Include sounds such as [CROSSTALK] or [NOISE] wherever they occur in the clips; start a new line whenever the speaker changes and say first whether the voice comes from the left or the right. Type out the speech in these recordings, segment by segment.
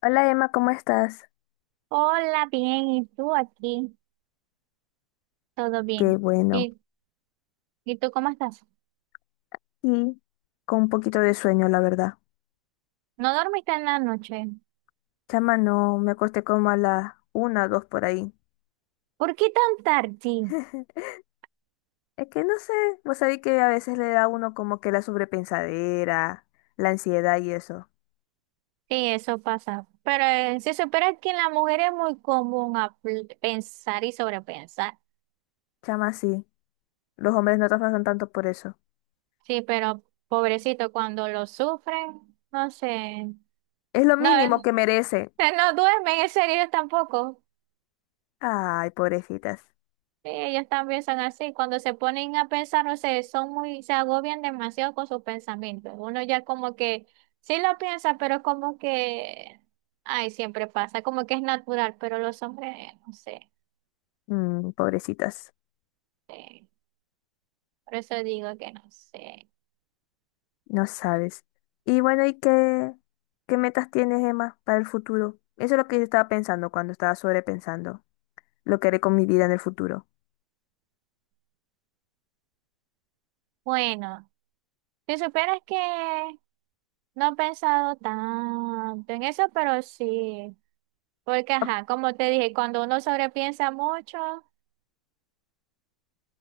left: Hola Emma, ¿cómo estás?
right: Hola, bien, ¿y tú aquí? Todo
left: Qué
right: bien.
left: bueno.
right: ¿Y, y tú ¿cómo estás?
left: Y con un poquito de sueño, la verdad.
right: ¿No dormiste en la noche?
left: Chama, no, me acosté como a las una, dos por ahí.
right: ¿Por qué tan tarde? Sí,
left: [LAUGHS] Es que no sé, vos sabés que a veces le da a uno como que la sobrepensadera, la ansiedad y eso.
right: eso pasa. Pero se supone que en la mujer es muy común pensar y sobrepensar.
left: Chama, sí. Los hombres no trabajan tanto por eso.
right: Sí, pero pobrecito, cuando lo sufren, no sé.
left: Es lo
right: No,
left: mínimo que merecen.
right: no duermen, en serio tampoco.
left: Ay, pobrecitas.
right: Sí, ellos también son así. Cuando se ponen a pensar, no sé, son muy, se agobian demasiado con sus pensamientos. Uno ya como que sí lo piensa, pero como que, ay, siempre pasa, como que es natural, pero los hombres, no sé.
left: Mm, pobrecitas.
right: Sí. Por eso digo que no sé.
left: No sabes. Y bueno, ¿Qué metas tienes, Emma, para el futuro? Eso es lo que yo estaba pensando cuando estaba sobrepensando lo que haré con mi vida en el futuro.
right: Bueno, si supieras que no he pensado tanto en eso, pero sí. Porque,
left: Ah,
right: ajá, como te dije, cuando uno sobrepiensa mucho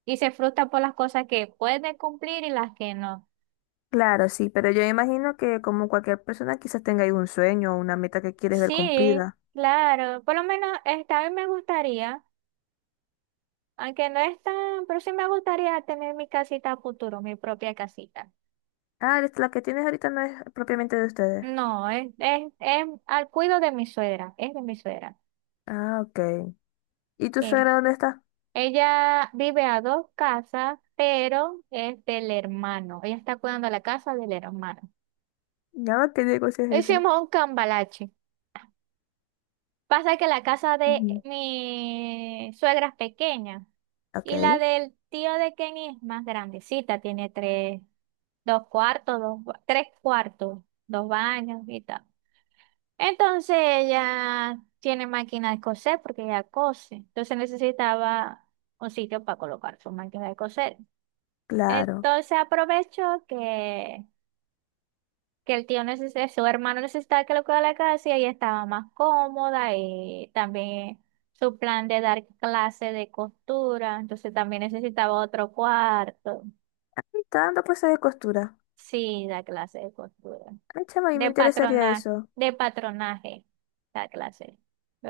right: y se frustra por las cosas que puede cumplir y las que no.
left: claro, sí, pero yo imagino que como cualquier persona quizás tenga algún sueño o una meta que quieres ver
right: Sí,
left: cumplida.
right: claro. Por lo menos esta vez me gustaría, aunque no es tan, pero sí me gustaría tener mi casita a futuro, mi propia casita.
left: Ah, la que tienes ahorita no es propiamente de ustedes.
right: No, es al cuido de mi suegra, es de mi suegra.
left: Ah, ok. ¿Y tu
right: Eh,
left: suegra dónde está?
right: ella vive a dos casas, pero es del hermano. Ella está cuidando la casa del hermano.
left: Ya, ¿qué negocio es ese?
right: Hicimos un cambalache. Pasa que la casa de
left: Ujú.
right: mi suegra es pequeña,
left: Ok,
right: y la del tío de Kenny es más grandecita, tiene dos cuartos, tres cuartos, dos baños y tal. Entonces ella tiene máquina de coser porque ella cose, entonces necesitaba un sitio para colocar su máquina de coser.
left: claro.
right: Entonces aprovechó que el tío necesitaba, su hermano necesitaba que lo cuidara la casa, y ella estaba más cómoda, y también su plan de dar clase de costura, entonces también necesitaba otro cuarto.
left: Ah, está dando clases de costura.
right: Sí, da clase de costura,
left: Ay, chama, y me
right: de
left: interesaría
right: patronaje,
left: eso.
right: de patronaje, da clase.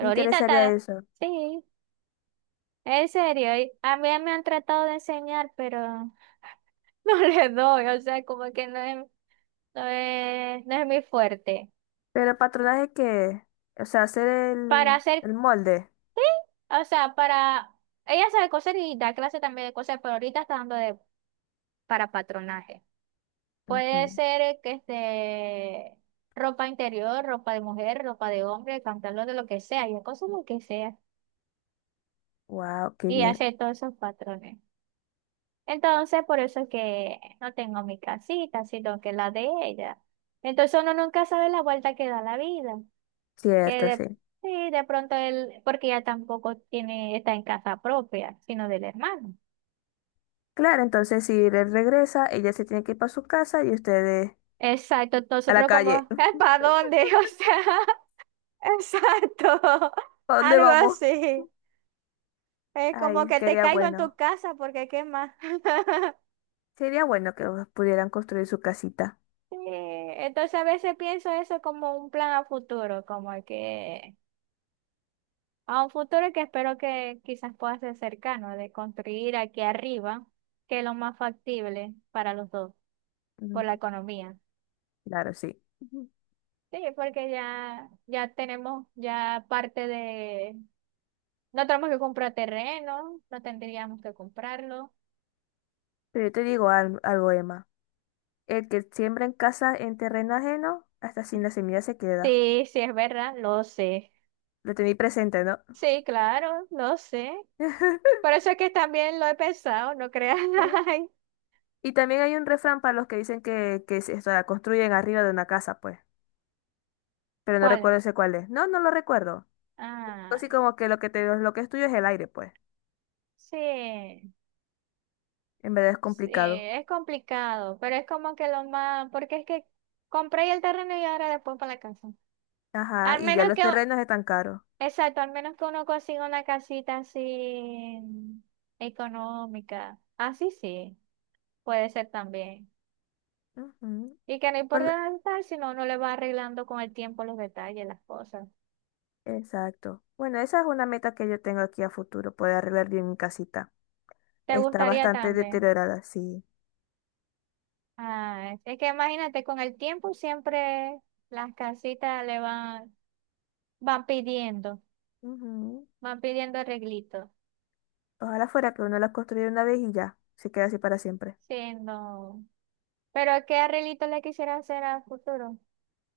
left: Me
right: ahorita
left: interesaría
right: está,
left: eso.
right: sí, en serio, y a mí me han tratado de enseñar, pero [LAUGHS] no le doy, o sea, como que no es mi fuerte.
left: Pero el patronaje que, o sea, hacer
right: Para
left: el,
right: hacer.
left: el molde.
right: O sea, para... Ella sabe coser y da clase también de coser, pero ahorita está dando de... para patronaje. Puede
left: Ujú.
right: ser que este... ropa interior, ropa de mujer, ropa de hombre, pantalón de lo que sea, y cosas lo que sea.
left: Wow, qué
right: Y
left: bien.
right: hace todos esos patrones. Entonces, por eso es que no tengo mi casita, sino que la de ella. Entonces uno nunca sabe la vuelta que da la vida. Que
left: Cierto,
right: de,
left: sí.
right: sí, de pronto él, porque ella tampoco tiene, está en casa propia, sino del hermano.
left: Claro, entonces si él regresa, ella se tiene que ir para su casa y ustedes
right: Exacto,
left: a la
right: nosotros
left: calle.
right: como,
left: [LAUGHS]
right: ¿para dónde? [LAUGHS] O sea, exacto,
left: ¿A dónde
right: algo
left: vamos?
right: así. Es como
left: Ay,
right: que te
left: quería
right: caigo en tu
left: bueno.
right: casa porque qué más. [LAUGHS]
left: Sería bueno que pudieran construir su casita.
right: Sí, entonces a veces pienso eso como un plan a futuro, como que a un futuro que espero que quizás pueda ser cercano, de construir aquí arriba, que es lo más factible para los dos, por
left: Mm,
right: la economía.
left: Claro, sí. Ujú.
right: Sí, porque ya tenemos ya parte de. No tenemos que comprar terreno, no tendríamos que comprarlo.
left: Pero yo te digo algo, Emma. El que siembra en casa en terreno ajeno, hasta sin la semilla se queda.
right: Sí, sí, es verdad, lo sé.
left: Lo tenéis presente, ¿no?
right: Sí, claro, lo sé.
left: [LAUGHS]
right: Por eso es que también lo he pensado, no creas. [LAUGHS] Ay,
left: Y también hay un refrán para los que dicen que o sea, construyen arriba de una casa, pues. Pero no
right: ¿cuál?
left: recuerdo ese cuál es. No, no lo recuerdo.
right: Ah,
left: Así como que lo que es tuyo es el aire, pues.
right: sí,
left: En verdad es
right: sí,
left: complicado.
right: es complicado, pero es como que lo más, porque es que compré el terreno y ahora después para la casa.
left: Ajá,
right: Al
left: y ya
right: menos
left: los
right: que,
left: terrenos están caros.
right: exacto, al menos que uno consiga una casita así económica. Así sí, puede ser también.
left: Ujú.
right: Y que no
left: Ol-
right: importa el detalle, sino uno le va arreglando con el tiempo los detalles, las cosas.
left: Exacto. Bueno, esa es una meta que yo tengo aquí a futuro, poder arreglar bien mi casita.
right: ¿Te
left: Está
right: gustaría
left: bastante
right: también?
left: deteriorada, sí.
right: Ah, es que imagínate, con el tiempo siempre las casitas le van, van pidiendo,
left: Ujú.
right: van pidiendo arreglitos.
left: Ojalá fuera que uno la construyera una vez y ya, se queda así para siempre.
right: Sí, no. Pero ¿qué arreglito le quisiera hacer al futuro?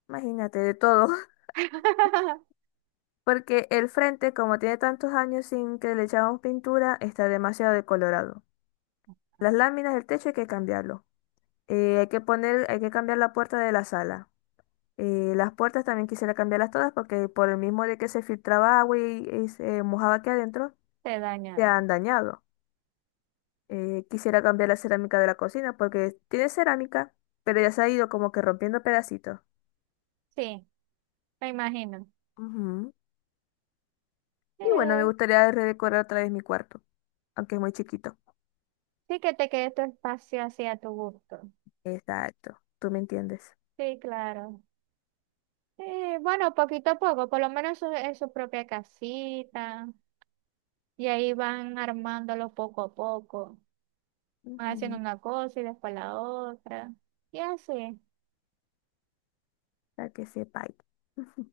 left: Imagínate, de todo.
right: [LAUGHS]
left: Porque el frente, como tiene tantos años sin que le echamos pintura, está demasiado decolorado. Las láminas del techo hay que cambiarlo. Hay que cambiar la puerta de la sala. Las puertas también quisiera cambiarlas todas porque por el mismo de que se filtraba agua y se mojaba aquí adentro,
right: Te
left: se
right: dañaron.
left: han dañado. Quisiera cambiar la cerámica de la cocina porque tiene cerámica, pero ya se ha ido como que rompiendo pedacitos.
right: Sí, me imagino.
left: Ujú.
right: Sí,
left: Y bueno, me gustaría redecorar otra vez mi cuarto, aunque es muy chiquito.
right: sí que te quede tu espacio así a tu gusto.
left: Exacto, tú me entiendes.
right: Sí, claro. Bueno, poquito a poco, por lo menos en su propia casita, y ahí van armándolo poco a poco, van haciendo
left: Ujú.
right: una cosa y después la otra, y así.
left: Para que sepáis. [LAUGHS] Ujú.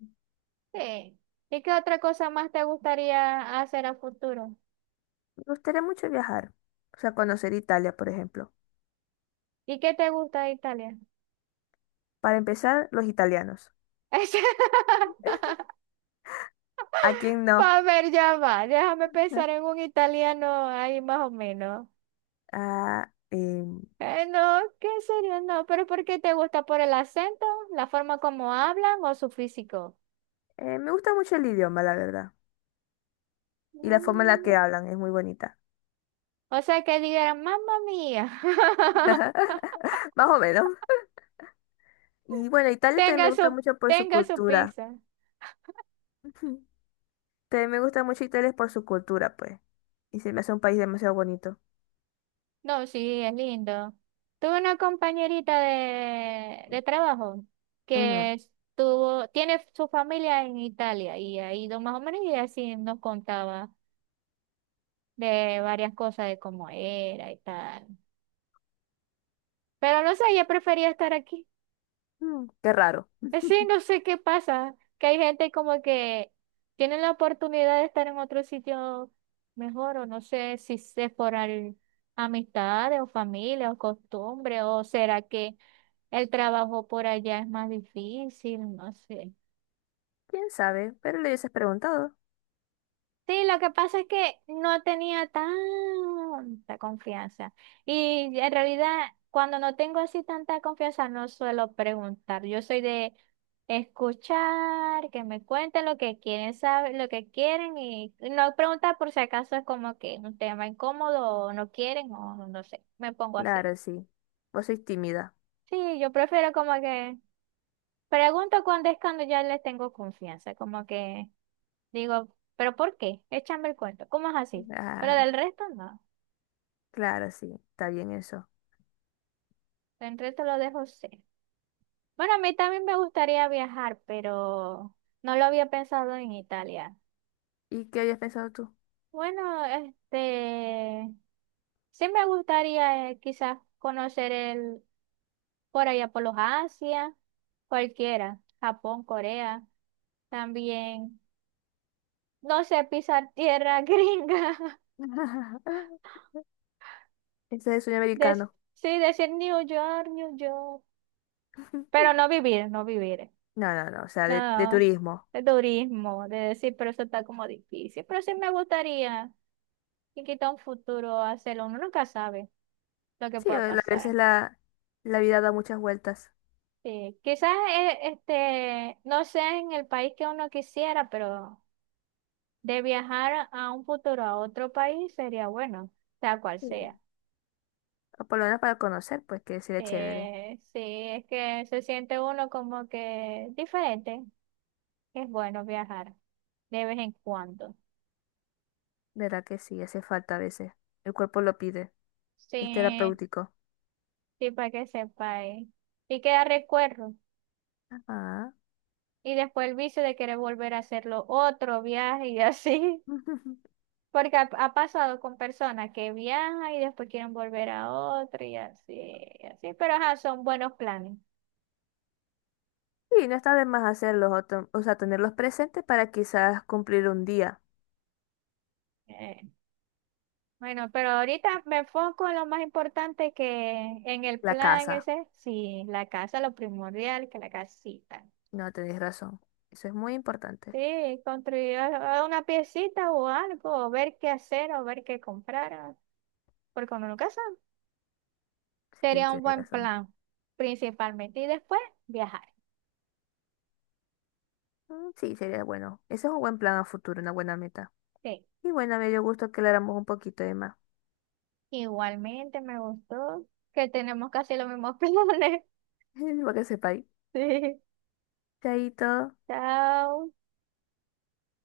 right: Sí. ¿Y qué otra cosa más te gustaría hacer a futuro?
left: Me gustaría mucho viajar, o sea, conocer Italia, por ejemplo.
right: ¿Y qué te gusta de Italia?
left: Para empezar, los italianos.
right: [LAUGHS]
left: ¿A quién no?
right: Para ver, ya va, déjame pensar en
left: [LAUGHS]
right: un italiano ahí más o menos.
left: Ah,
right: No, ¿qué serio? No, pero ¿por qué te gusta? ¿Por el acento? ¿La forma como hablan o su físico?
left: me gusta mucho el idioma, la verdad. Y la forma en la que
right: Mm.
left: hablan es muy bonita.
right: O sea, que digan, mamma mía, [LAUGHS]
left: [LAUGHS] Más o menos. Y bueno, Italia también me
right: tenga
left: gusta
right: su,
left: mucho por su
right: tenga su
left: cultura.
right: pizza.
left: [LAUGHS] Ujú. También me gusta mucho Italia por su cultura, pues. Y se me hace un país demasiado bonito.
right: No, sí, es lindo. Tuve una compañerita de trabajo que estuvo, tiene su familia en Italia y ha ido más o menos, y así nos contaba de varias cosas de cómo era y tal. Pero no sé, ella prefería estar aquí.
left: Ujú. Qué raro.
right: Sí, no sé qué pasa, que hay gente como que tiene la oportunidad de estar en otro sitio mejor, o no sé si es por amistades o familia o costumbre, o será que el trabajo por allá es más difícil, no sé.
left: ¿Quién sabe? Pero le hubieses preguntado.
right: Sí, lo que pasa es que no tenía tanta confianza. Y en realidad, cuando no tengo así tanta confianza, no suelo preguntar. Yo soy de escuchar, que me cuenten lo que quieren saber, lo que quieren, y no preguntar por si acaso es como que un tema incómodo o no quieren o no sé. Me pongo así.
left: Claro, sí. Vos sois tímida.
right: Sí, yo prefiero como que pregunto cuando es cuando ya les tengo confianza, como que digo, ¿pero por qué? Échame el cuento. ¿Cómo es así? Pero
left: Ah,
right: del resto no.
left: claro, sí, está bien eso.
right: Del resto lo dejo ser. Bueno, a mí también me gustaría viajar, pero no lo había pensado en Italia.
left: ¿Y qué habías pensado tú?
right: Bueno, este, sí me gustaría quizás conocer el, por allá por los Asia, cualquiera, Japón, Corea, también, no sé, pisar tierra [LAUGHS] gringa,
left: [LAUGHS] Ese es el sueño
right: des-
left: americano.
right: sí, decir New York, New York,
left: [LAUGHS]
right: pero no vivir, no vivir.
left: No, no, no, o sea, de
right: No,
left: turismo.
right: de turismo, de decir, pero eso está como difícil. Pero sí me gustaría, y quita un futuro hacerlo, uno nunca sabe lo que
left: Sí,
right: pueda
left: a
right: pasar.
left: veces la vida da muchas vueltas.
right: Sí, quizás este, no sea en el país que uno quisiera, pero de viajar a un futuro a otro país sería bueno, sea cual
left: Sí.
right: sea.
left: O por lo menos para conocer, pues que sería chévere.
right: Sí, es que se siente uno como que diferente. Es bueno viajar de vez en cuando.
left: Verá que sí, hace falta a veces. El cuerpo lo pide. Es
right: Sí.
left: terapéutico.
right: Sí, para que sepáis. Y queda recuerdo.
left: Ah.
right: Y después el vicio de querer volver a hacerlo otro viaje y [LAUGHS] así.
left: [LAUGHS]
right: Porque ha pasado con personas que viajan y después quieren volver a otro y así, y así. Pero ajá, son buenos planes.
left: Sí no está de más hacerlos, o, o sea, tenerlos presentes para quizás cumplir un día
right: Eh, bueno, pero ahorita me enfoco en lo más importante que en el
left: la
right: plan
left: casa.
right: ese, sí, la casa, lo primordial, que la casita.
left: No, tenéis razón. Eso es muy importante.
right: Sí, construir ah, una piecita o algo, o ver qué hacer o ver qué comprar, ah, porque uno nunca sabe.
left: Sí,
right: Sería un
left: tienes
right: buen
left: razón.
right: plan, principalmente. Y después viajar.
left: Sí, sería bueno. Ese es un buen plan a futuro, una buena meta.
right: Sí.
left: Y bueno, me dio gusto que habláramos un poquito de más.
right: Igualmente me gustó que tenemos casi los mismos [LAUGHS] planes.
left: [LAUGHS] Para que sepáis.
right: Sí.
left: Chaito.
right: Chao.